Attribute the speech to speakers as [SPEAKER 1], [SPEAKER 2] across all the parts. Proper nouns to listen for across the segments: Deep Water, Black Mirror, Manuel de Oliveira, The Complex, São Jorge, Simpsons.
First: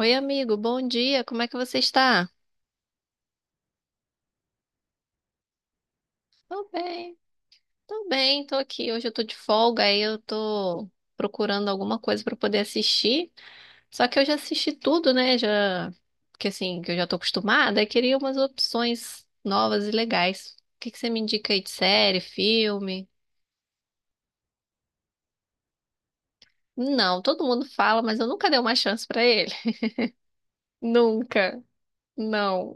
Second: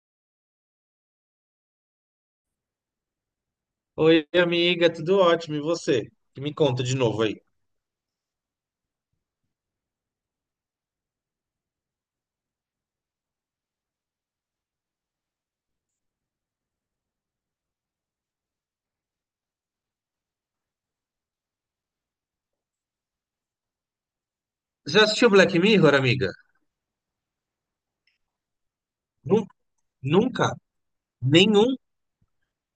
[SPEAKER 1] Oi, amigo, bom dia. Como é que você está?
[SPEAKER 2] Oi, amiga, tudo ótimo. E você? Que Me
[SPEAKER 1] Tô
[SPEAKER 2] conta de
[SPEAKER 1] bem,
[SPEAKER 2] novo aí.
[SPEAKER 1] tô aqui. Hoje eu tô de folga, aí eu tô procurando alguma coisa pra poder assistir. Só que eu já assisti tudo, né? Já que assim, que eu já tô acostumada, eu queria umas opções novas e legais. O que que você me indica aí de série, filme?
[SPEAKER 2] Já assistiu Black Mirror, amiga?
[SPEAKER 1] Não, todo mundo fala, mas eu nunca dei uma chance pra
[SPEAKER 2] Nun-
[SPEAKER 1] ele.
[SPEAKER 2] Nunca?
[SPEAKER 1] Nunca.
[SPEAKER 2] Nenhum?
[SPEAKER 1] Não.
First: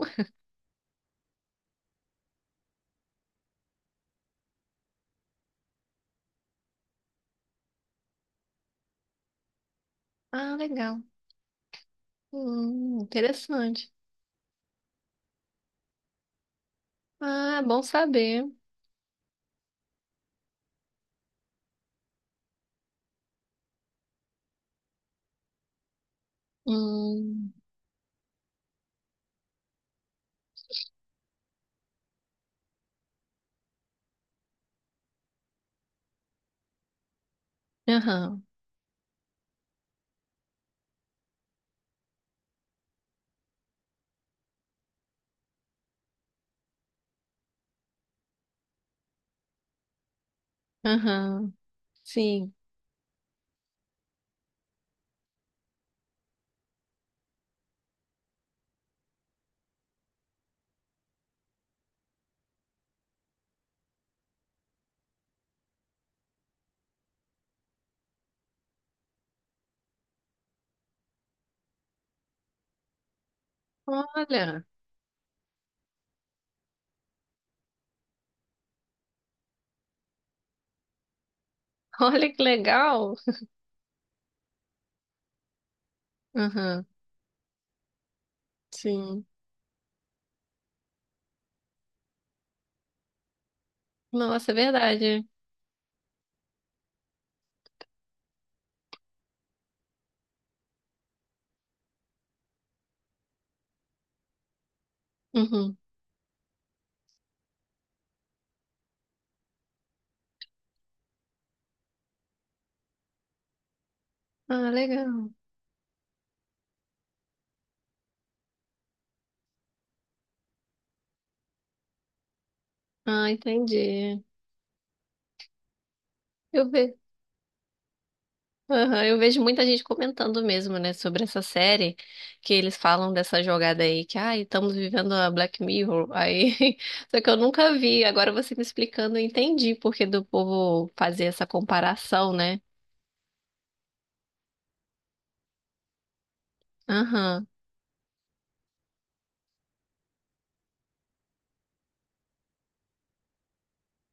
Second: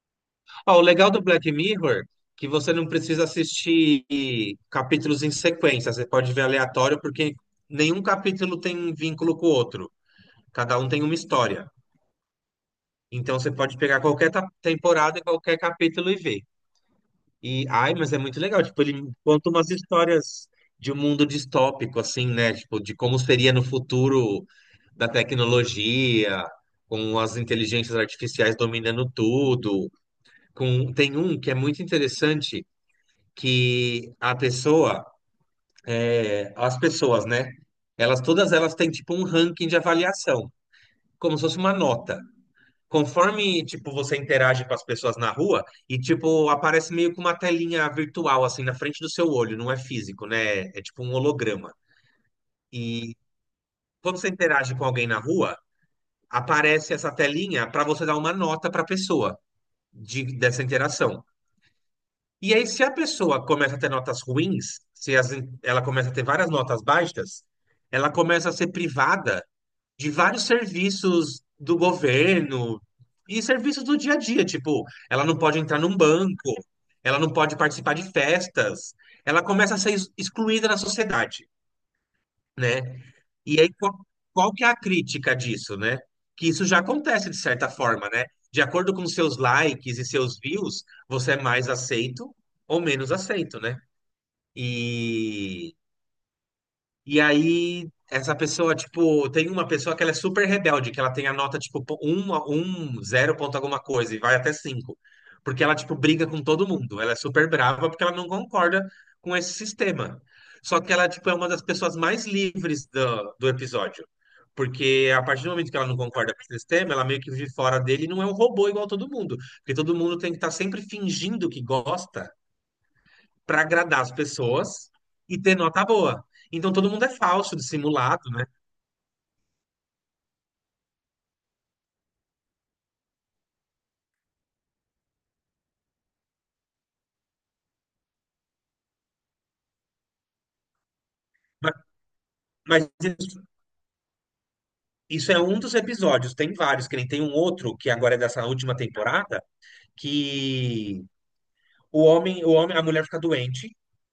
[SPEAKER 2] Ó, o legal do Black Mirror é que você não precisa assistir capítulos em sequência. Você pode ver aleatório, porque nenhum capítulo tem vínculo com o outro.
[SPEAKER 1] Ah,
[SPEAKER 2] Cada um
[SPEAKER 1] legal.
[SPEAKER 2] tem uma história. Então você pode
[SPEAKER 1] Interessante.
[SPEAKER 2] pegar qualquer temporada e qualquer capítulo e ver.
[SPEAKER 1] Ah, bom
[SPEAKER 2] Mas é muito
[SPEAKER 1] saber.
[SPEAKER 2] legal. Tipo, ele conta umas histórias de um mundo distópico, assim, né? Tipo, de como seria no futuro da tecnologia, com as
[SPEAKER 1] Hum.
[SPEAKER 2] inteligências artificiais dominando tudo. Tem um que é muito interessante, que as pessoas, né? Elas,
[SPEAKER 1] Aham.
[SPEAKER 2] todas elas têm, tipo, um ranking de avaliação, como se fosse uma nota. Conforme, tipo, você interage com as pessoas na rua e, tipo, aparece meio que uma telinha virtual, assim, na frente do seu olho, não é físico, né? É tipo um
[SPEAKER 1] Aham,
[SPEAKER 2] holograma.
[SPEAKER 1] sim.
[SPEAKER 2] E quando você interage com alguém na rua, aparece essa telinha para você dar uma nota para a pessoa dessa interação. E aí, se a pessoa começa a ter notas ruins, se as- ela começa a ter várias notas baixas, ela começa a ser privada de vários serviços do governo e serviços do dia a dia.
[SPEAKER 1] Olha,
[SPEAKER 2] Tipo, ela não pode entrar num banco, ela não pode participar de festas, ela começa a ser excluída na sociedade,
[SPEAKER 1] olha que
[SPEAKER 2] né?
[SPEAKER 1] legal.
[SPEAKER 2] E aí, qual que é a crítica disso, né? Que isso já
[SPEAKER 1] Aham,
[SPEAKER 2] acontece de certa forma, né? De acordo com
[SPEAKER 1] sim.
[SPEAKER 2] seus likes e seus views, você é mais aceito ou menos aceito, né?
[SPEAKER 1] Nossa, é verdade.
[SPEAKER 2] E e aí, essa pessoa, tipo, tem uma pessoa que ela é super rebelde, que ela tem a nota, tipo, um, zero ponto alguma coisa, e vai até cinco. Porque ela,
[SPEAKER 1] Uhum.
[SPEAKER 2] tipo, briga com todo mundo. Ela é super brava porque ela não concorda com esse sistema. Só que ela, tipo, é uma das pessoas mais livres do episódio.
[SPEAKER 1] Ah,
[SPEAKER 2] Porque a
[SPEAKER 1] legal.
[SPEAKER 2] partir do momento que ela não concorda com esse sistema, ela meio que vive fora dele e não é um robô igual todo mundo. Porque todo mundo tem que estar sempre fingindo que gosta
[SPEAKER 1] Ah,
[SPEAKER 2] para agradar as
[SPEAKER 1] entendi.
[SPEAKER 2] pessoas e ter nota boa.
[SPEAKER 1] Eu
[SPEAKER 2] Então todo
[SPEAKER 1] ve...
[SPEAKER 2] mundo é falso, dissimulado, né?
[SPEAKER 1] Aham, eu vejo muita gente comentando mesmo, né, sobre essa série, que eles falam dessa jogada aí, que, ai, estamos vivendo a Black Mirror, aí, só que eu nunca vi, agora você me explicando, eu entendi porque do povo fazer essa
[SPEAKER 2] Ma-
[SPEAKER 1] comparação, né?
[SPEAKER 2] Mas, isso, isso é um dos episódios, tem vários, que nem tem um
[SPEAKER 1] Aham,
[SPEAKER 2] outro, que agora é dessa última temporada, que a mulher fica doente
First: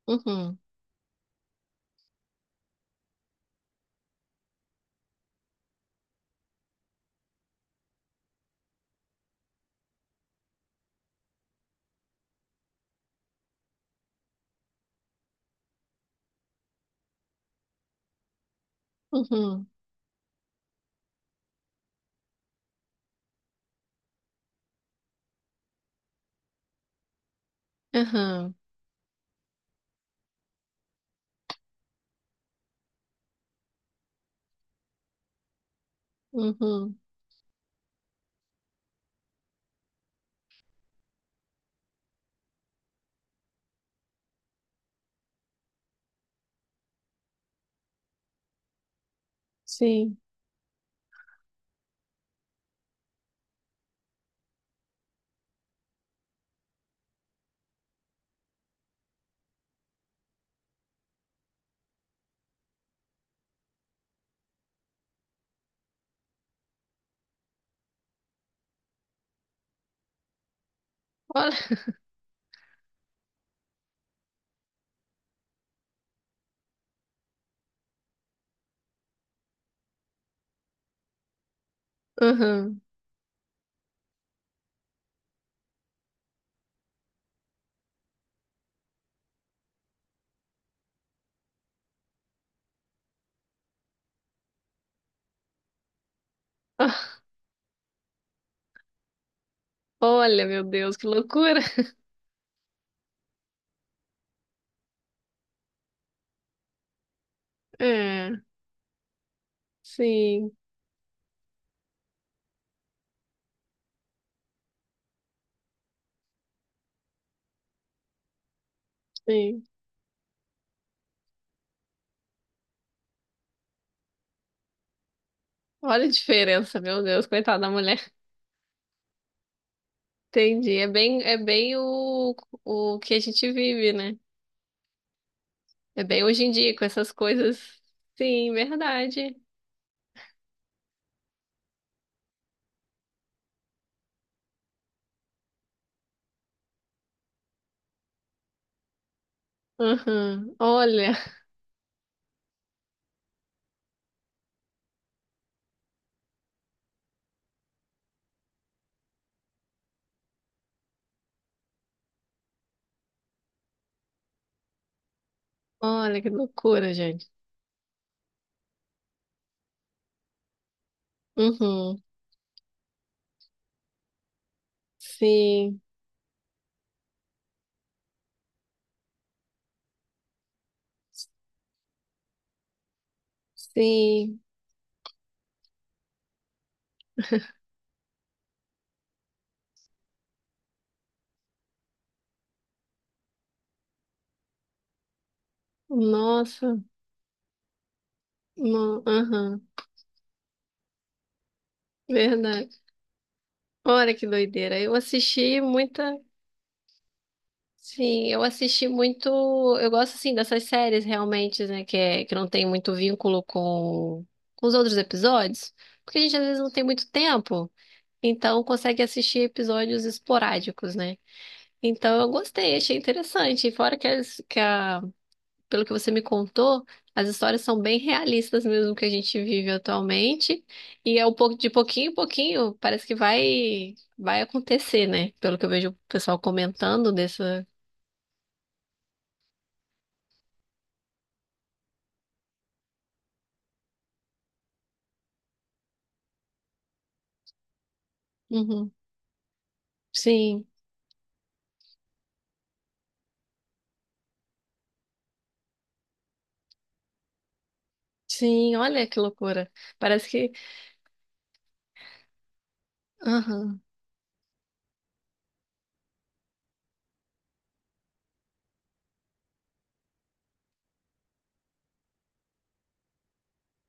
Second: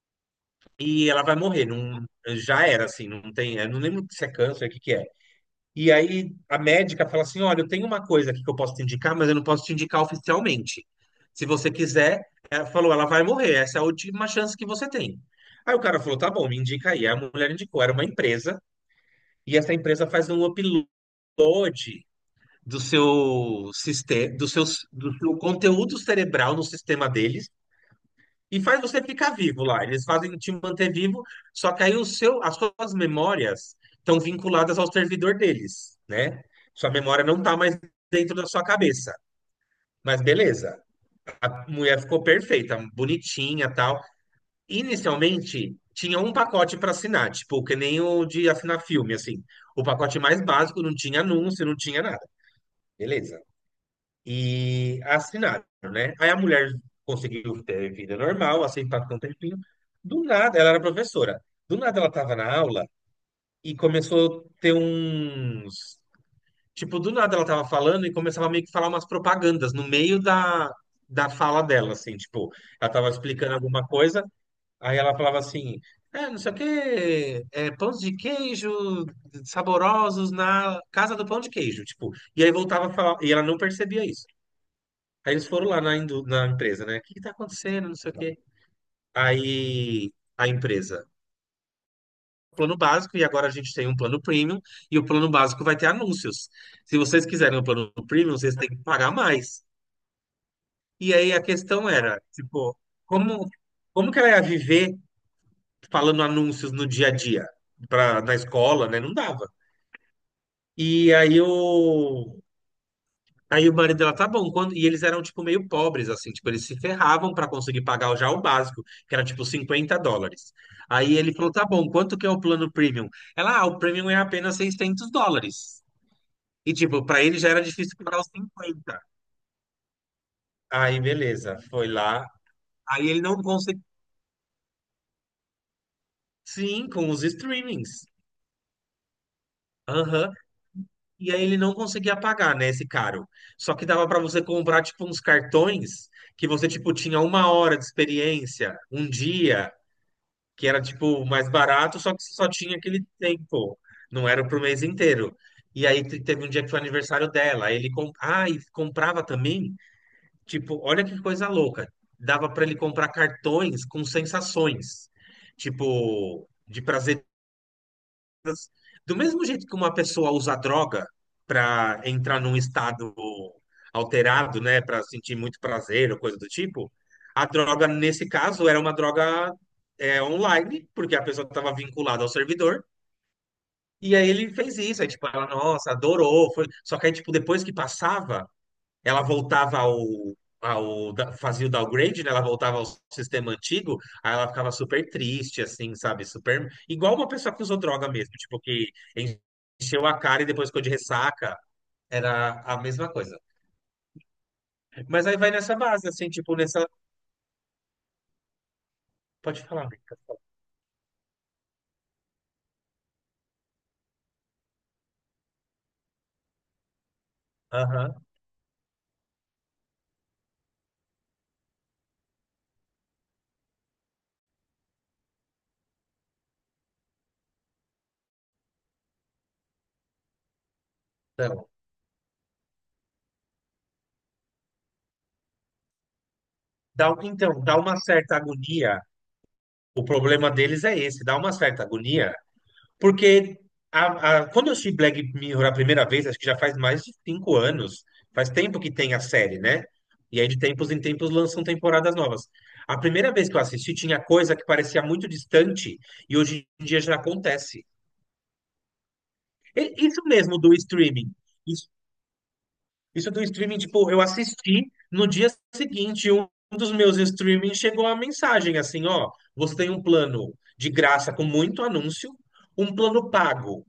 [SPEAKER 1] uhum,
[SPEAKER 2] e ela vai morrer. Não, já era, assim, não tem. Eu não lembro se é câncer, o que que é. E aí a médica fala assim: olha, eu tenho uma coisa aqui que eu posso te indicar, mas eu não posso te indicar oficialmente. Se você quiser, ela falou, ela vai morrer, essa é a última chance que você tem. Aí o cara falou: tá bom, me indica aí. Aí a mulher indicou, era uma empresa, e
[SPEAKER 1] uhum,
[SPEAKER 2] essa empresa faz um upload do seu sistema, do seu conteúdo cerebral no sistema deles
[SPEAKER 1] aham,
[SPEAKER 2] e faz você ficar vivo lá. Eles fazem te manter vivo, só que aí as suas memórias estão vinculadas ao servidor deles, né? Sua
[SPEAKER 1] uhum,
[SPEAKER 2] memória não tá mais dentro da sua cabeça. Mas beleza, a mulher ficou perfeita, bonitinha, tal. Inicialmente tinha um pacote para assinar, tipo, que nem o de assinar filme, assim. O
[SPEAKER 1] sim.
[SPEAKER 2] pacote mais básico não tinha anúncio, não tinha nada. Beleza. E assinaram, né? Aí a mulher conseguiu ter vida normal, assim, passou um tempinho. Do nada, ela era professora. Do nada ela estava na aula e começou a ter uns. Tipo, do nada ela estava falando e começava meio que falar umas propagandas no meio da
[SPEAKER 1] Olha.
[SPEAKER 2] fala dela, assim, tipo, ela estava explicando alguma coisa, aí ela falava assim. Não sei o quê, pães de queijo saborosos na casa do pão de queijo, tipo, e aí
[SPEAKER 1] Aham.
[SPEAKER 2] voltava a falar, e ela não percebia isso. Aí eles foram lá na empresa, né? O que que tá acontecendo? Não sei o quê. Aí a empresa, plano básico, e agora a gente tem um plano premium, e o plano básico vai ter anúncios. Se
[SPEAKER 1] Ah,
[SPEAKER 2] vocês quiserem o plano premium, vocês têm que pagar mais.
[SPEAKER 1] olha, meu Deus, que
[SPEAKER 2] E aí a
[SPEAKER 1] loucura.
[SPEAKER 2] questão era, tipo, como, como que ela ia viver falando anúncios no dia a dia? Pra,
[SPEAKER 1] É,
[SPEAKER 2] na escola, né? Não dava.
[SPEAKER 1] sim,
[SPEAKER 2] E aí o, Aí o marido dela, tá bom, quando... e eles eram, tipo, meio pobres, assim, tipo, eles se ferravam para conseguir pagar já o básico, que era, tipo,
[SPEAKER 1] sim.
[SPEAKER 2] US$ 50. Aí ele falou, tá bom, quanto que é o plano premium? Ela, ah, o premium é apenas US$ 600.
[SPEAKER 1] Olha a
[SPEAKER 2] E,
[SPEAKER 1] diferença, meu
[SPEAKER 2] tipo, para
[SPEAKER 1] Deus,
[SPEAKER 2] ele já
[SPEAKER 1] coitada
[SPEAKER 2] era
[SPEAKER 1] da
[SPEAKER 2] difícil
[SPEAKER 1] mulher.
[SPEAKER 2] pagar os 50.
[SPEAKER 1] Entendi.
[SPEAKER 2] Aí, beleza, foi lá.
[SPEAKER 1] O
[SPEAKER 2] Aí
[SPEAKER 1] que a
[SPEAKER 2] ele não
[SPEAKER 1] gente
[SPEAKER 2] conseguiu,
[SPEAKER 1] vive, né? É bem hoje em dia com
[SPEAKER 2] sim, com
[SPEAKER 1] essas
[SPEAKER 2] os
[SPEAKER 1] coisas.
[SPEAKER 2] streamings.
[SPEAKER 1] Sim, verdade.
[SPEAKER 2] Aham. E aí ele não conseguia pagar, né, esse caro. Só que dava para você comprar, tipo, uns cartões que você, tipo, tinha uma hora de experiência, um dia.
[SPEAKER 1] Uhum.
[SPEAKER 2] Que era
[SPEAKER 1] Olha,
[SPEAKER 2] tipo mais barato, só que só tinha aquele tempo, não era pro mês inteiro. E aí teve um dia que foi aniversário dela, aí ele com... ah, e comprava também, tipo, olha que coisa louca, dava para ele comprar cartões com sensações,
[SPEAKER 1] olha que
[SPEAKER 2] tipo, de
[SPEAKER 1] loucura,
[SPEAKER 2] prazer
[SPEAKER 1] gente.
[SPEAKER 2] do mesmo jeito que uma pessoa usa droga
[SPEAKER 1] Uhum.
[SPEAKER 2] para entrar num estado alterado, né, para sentir muito
[SPEAKER 1] Sim,
[SPEAKER 2] prazer ou coisa do tipo, a droga nesse caso era uma droga online, porque a pessoa estava vinculada ao servidor. E aí
[SPEAKER 1] sim.
[SPEAKER 2] ele fez isso, aí tipo, ela, nossa, adorou, foi... Só que aí, tipo, depois que passava, ela voltava ao, ao fazia o downgrade, né? Ela voltava ao sistema antigo, aí ela ficava super triste, assim, sabe? Super
[SPEAKER 1] Nossa,
[SPEAKER 2] igual uma pessoa que usou droga mesmo, tipo que
[SPEAKER 1] não, aham.
[SPEAKER 2] encheu a cara e depois ficou de ressaca, era
[SPEAKER 1] Verdade.
[SPEAKER 2] a mesma coisa.
[SPEAKER 1] Olha que doideira. Eu
[SPEAKER 2] Mas aí vai
[SPEAKER 1] assisti
[SPEAKER 2] nessa base,
[SPEAKER 1] muita.
[SPEAKER 2] assim, tipo nessa,
[SPEAKER 1] Sim, eu assisti muito.
[SPEAKER 2] pode falar.
[SPEAKER 1] Eu
[SPEAKER 2] Amigo.
[SPEAKER 1] gosto assim dessas séries realmente, né? Que não tem muito vínculo com os outros episódios, porque a gente às vezes não tem muito tempo,
[SPEAKER 2] Aham.
[SPEAKER 1] então consegue assistir episódios esporádicos, né? Então eu gostei, achei interessante. E fora que, as, que a, pelo que você me contou, as histórias são bem realistas mesmo que a gente vive atualmente, e é um pouco
[SPEAKER 2] Então,
[SPEAKER 1] de pouquinho em pouquinho, parece que vai acontecer, né? Pelo que eu vejo o pessoal comentando
[SPEAKER 2] então,
[SPEAKER 1] dessa.
[SPEAKER 2] dá uma certa agonia. O problema deles é esse, dá uma certa agonia. Porque quando eu assisti Black Mirror a primeira vez, acho que já faz mais de 5 anos. Faz tempo
[SPEAKER 1] Uhum.
[SPEAKER 2] que tem a série, né? E aí, de
[SPEAKER 1] Sim,
[SPEAKER 2] tempos em tempos, lançam temporadas novas. A primeira vez que eu assisti, tinha coisa que parecia muito distante e hoje em dia já acontece.
[SPEAKER 1] sim, olha que loucura.
[SPEAKER 2] Isso
[SPEAKER 1] Parece que.
[SPEAKER 2] mesmo do streaming. Isso do streaming,
[SPEAKER 1] Aham.
[SPEAKER 2] tipo, eu assisti no dia seguinte, um dos meus streamings chegou a mensagem assim, ó, você tem um plano de graça com muito anúncio, um plano pago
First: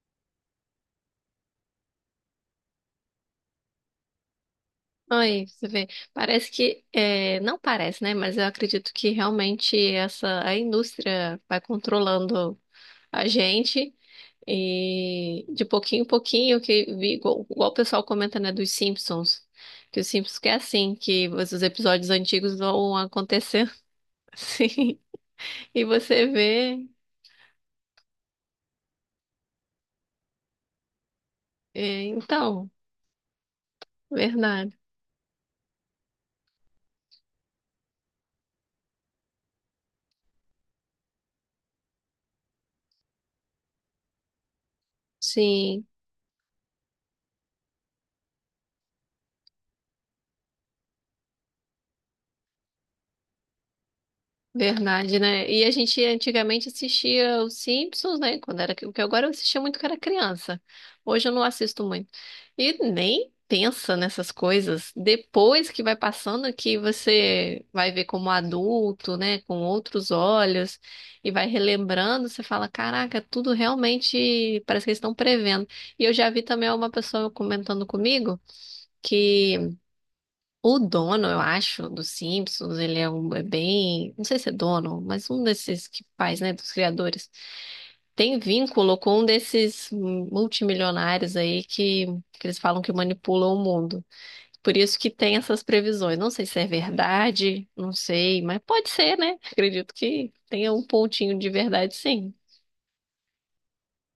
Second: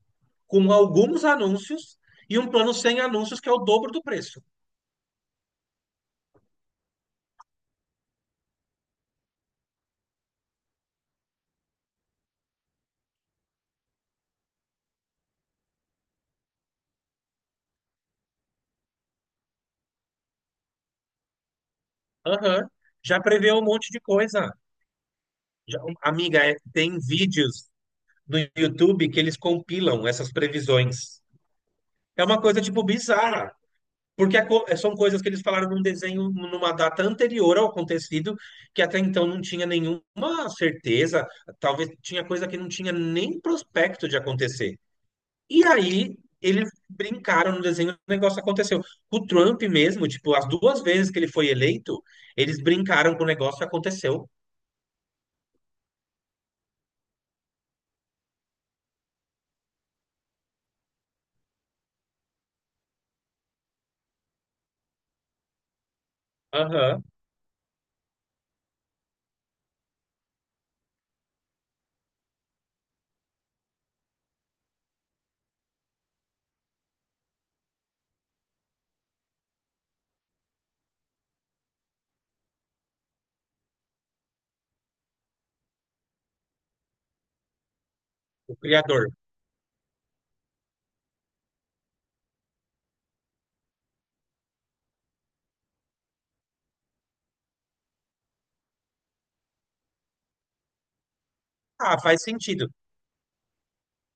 [SPEAKER 2] com alguns anúncios e um plano sem anúncios que é o dobro do preço.
[SPEAKER 1] Aí, você vê. Não parece, né? Mas eu acredito que realmente essa a indústria vai controlando a gente. E de pouquinho em pouquinho, que vi, igual o pessoal comenta, né, dos Simpsons. Que os Simpsons que é assim, que os episódios antigos
[SPEAKER 2] Aham.
[SPEAKER 1] vão
[SPEAKER 2] Já prevê um
[SPEAKER 1] acontecendo.
[SPEAKER 2] monte de coisa.
[SPEAKER 1] Sim. E você
[SPEAKER 2] Amiga,
[SPEAKER 1] vê.
[SPEAKER 2] tem vídeos no YouTube que eles compilam essas previsões.
[SPEAKER 1] é,
[SPEAKER 2] É uma coisa
[SPEAKER 1] então,
[SPEAKER 2] tipo bizarra. Porque
[SPEAKER 1] verdade.
[SPEAKER 2] são coisas que eles falaram num desenho, numa data anterior ao acontecido, que até então não tinha nenhuma certeza, talvez tinha coisa que não tinha nem prospecto de acontecer. E
[SPEAKER 1] Sim.
[SPEAKER 2] aí eles brincaram no desenho, o negócio aconteceu. O Trump mesmo, tipo, as duas vezes que ele foi eleito, eles brincaram com o negócio e aconteceu.
[SPEAKER 1] Verdade, né? E a gente antigamente assistia os Simpsons, né? Quando era, o que agora eu assistia muito quando era criança. Hoje eu não assisto muito. E nem pensa nessas coisas. Depois que vai passando, que
[SPEAKER 2] Aham,
[SPEAKER 1] você vai ver como adulto, né? Com outros olhos e vai relembrando, você fala, caraca, tudo realmente parece que eles estão prevendo. E eu já vi também uma pessoa comentando comigo que o dono, eu acho, dos Simpsons, ele é bem. Não sei se é dono, mas um desses que faz, né, dos criadores. Tem
[SPEAKER 2] o
[SPEAKER 1] vínculo
[SPEAKER 2] criador.
[SPEAKER 1] com um desses multimilionários aí que eles falam que manipulam o mundo. Por isso que tem essas previsões. Não sei se é verdade, não sei, mas pode ser, né? Acredito que tenha um pontinho de verdade,
[SPEAKER 2] Ah, faz
[SPEAKER 1] sim.
[SPEAKER 2] sentido.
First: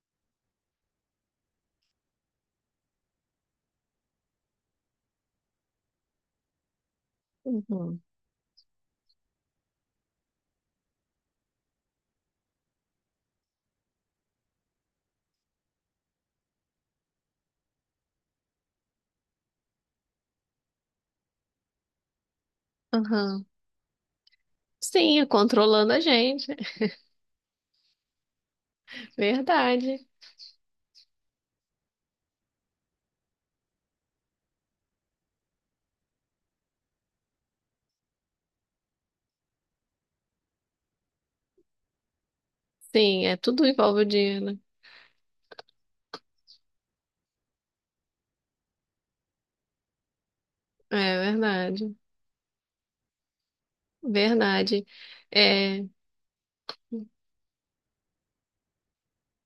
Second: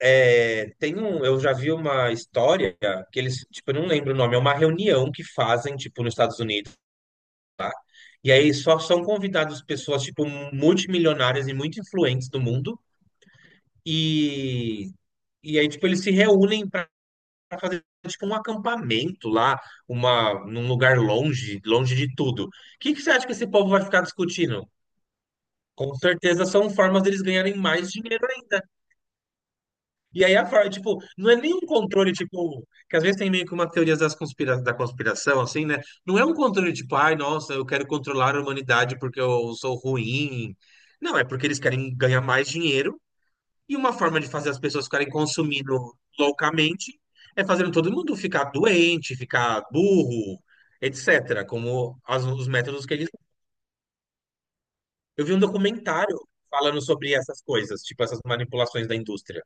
[SPEAKER 2] É, tem um, eu já vi uma história que eles, tipo, eu não lembro o nome, é uma reunião que fazem, tipo, nos Estados Unidos.
[SPEAKER 1] Uhum.
[SPEAKER 2] E aí só são convidadas pessoas, tipo, multimilionárias e muito influentes do mundo. E, e aí, tipo, eles se reúnem para fazer, tipo, um acampamento lá, uma, num lugar longe, longe de tudo. O que que você acha que
[SPEAKER 1] Aham.
[SPEAKER 2] esse povo vai ficar discutindo?
[SPEAKER 1] Sim, é controlando
[SPEAKER 2] Com
[SPEAKER 1] a
[SPEAKER 2] certeza
[SPEAKER 1] gente.
[SPEAKER 2] são formas deles ganharem mais dinheiro.
[SPEAKER 1] Verdade.
[SPEAKER 2] E aí a Freud, tipo, não é nem um controle, tipo, que às vezes tem meio que uma teoria das conspira da conspiração, assim, né? Não é um controle tipo, ai, nossa, eu quero controlar a humanidade porque eu sou ruim. Não, é porque eles querem ganhar mais dinheiro
[SPEAKER 1] Sim, é tudo
[SPEAKER 2] e uma
[SPEAKER 1] envolve o
[SPEAKER 2] forma de
[SPEAKER 1] dinheiro.
[SPEAKER 2] fazer
[SPEAKER 1] Né?
[SPEAKER 2] as pessoas ficarem consumindo loucamente é fazendo todo mundo ficar doente, ficar burro,
[SPEAKER 1] É
[SPEAKER 2] etc.,
[SPEAKER 1] verdade.
[SPEAKER 2] como os métodos que eles.
[SPEAKER 1] Verdade.
[SPEAKER 2] Eu vi um
[SPEAKER 1] É,
[SPEAKER 2] documentário falando sobre essas coisas, tipo, essas manipulações da indústria.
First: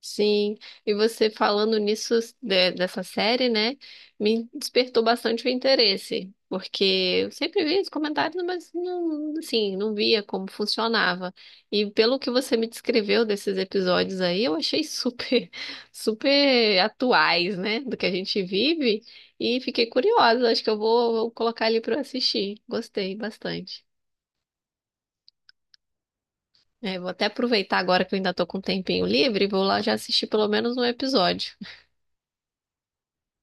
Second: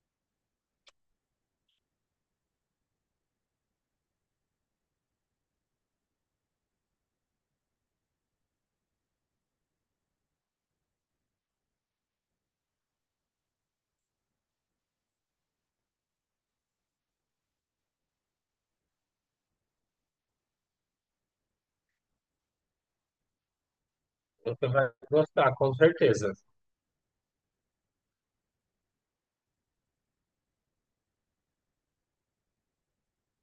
[SPEAKER 1] sim. E você falando nisso, dessa série, né, me despertou bastante o interesse, porque eu sempre via os comentários, mas não, assim, não via como funcionava. E pelo que você me descreveu desses episódios aí, eu achei super, super atuais, né, do que a gente vive, e fiquei curiosa. Acho que vou colocar ali para assistir. Gostei bastante.
[SPEAKER 2] Você vai gostar, com certeza.
[SPEAKER 1] É, vou até aproveitar agora que eu ainda tô com um tempinho livre e vou lá já assistir pelo menos um episódio.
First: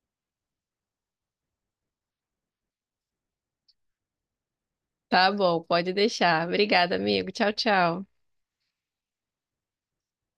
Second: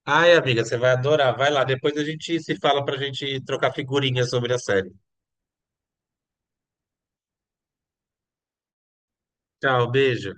[SPEAKER 2] Ai, amiga, você vai adorar. Vai lá, depois a gente se fala pra gente trocar figurinhas sobre a série.
[SPEAKER 1] Tá bom, pode deixar. Obrigada, amigo. Tchau, tchau.
[SPEAKER 2] Tchau, beijo.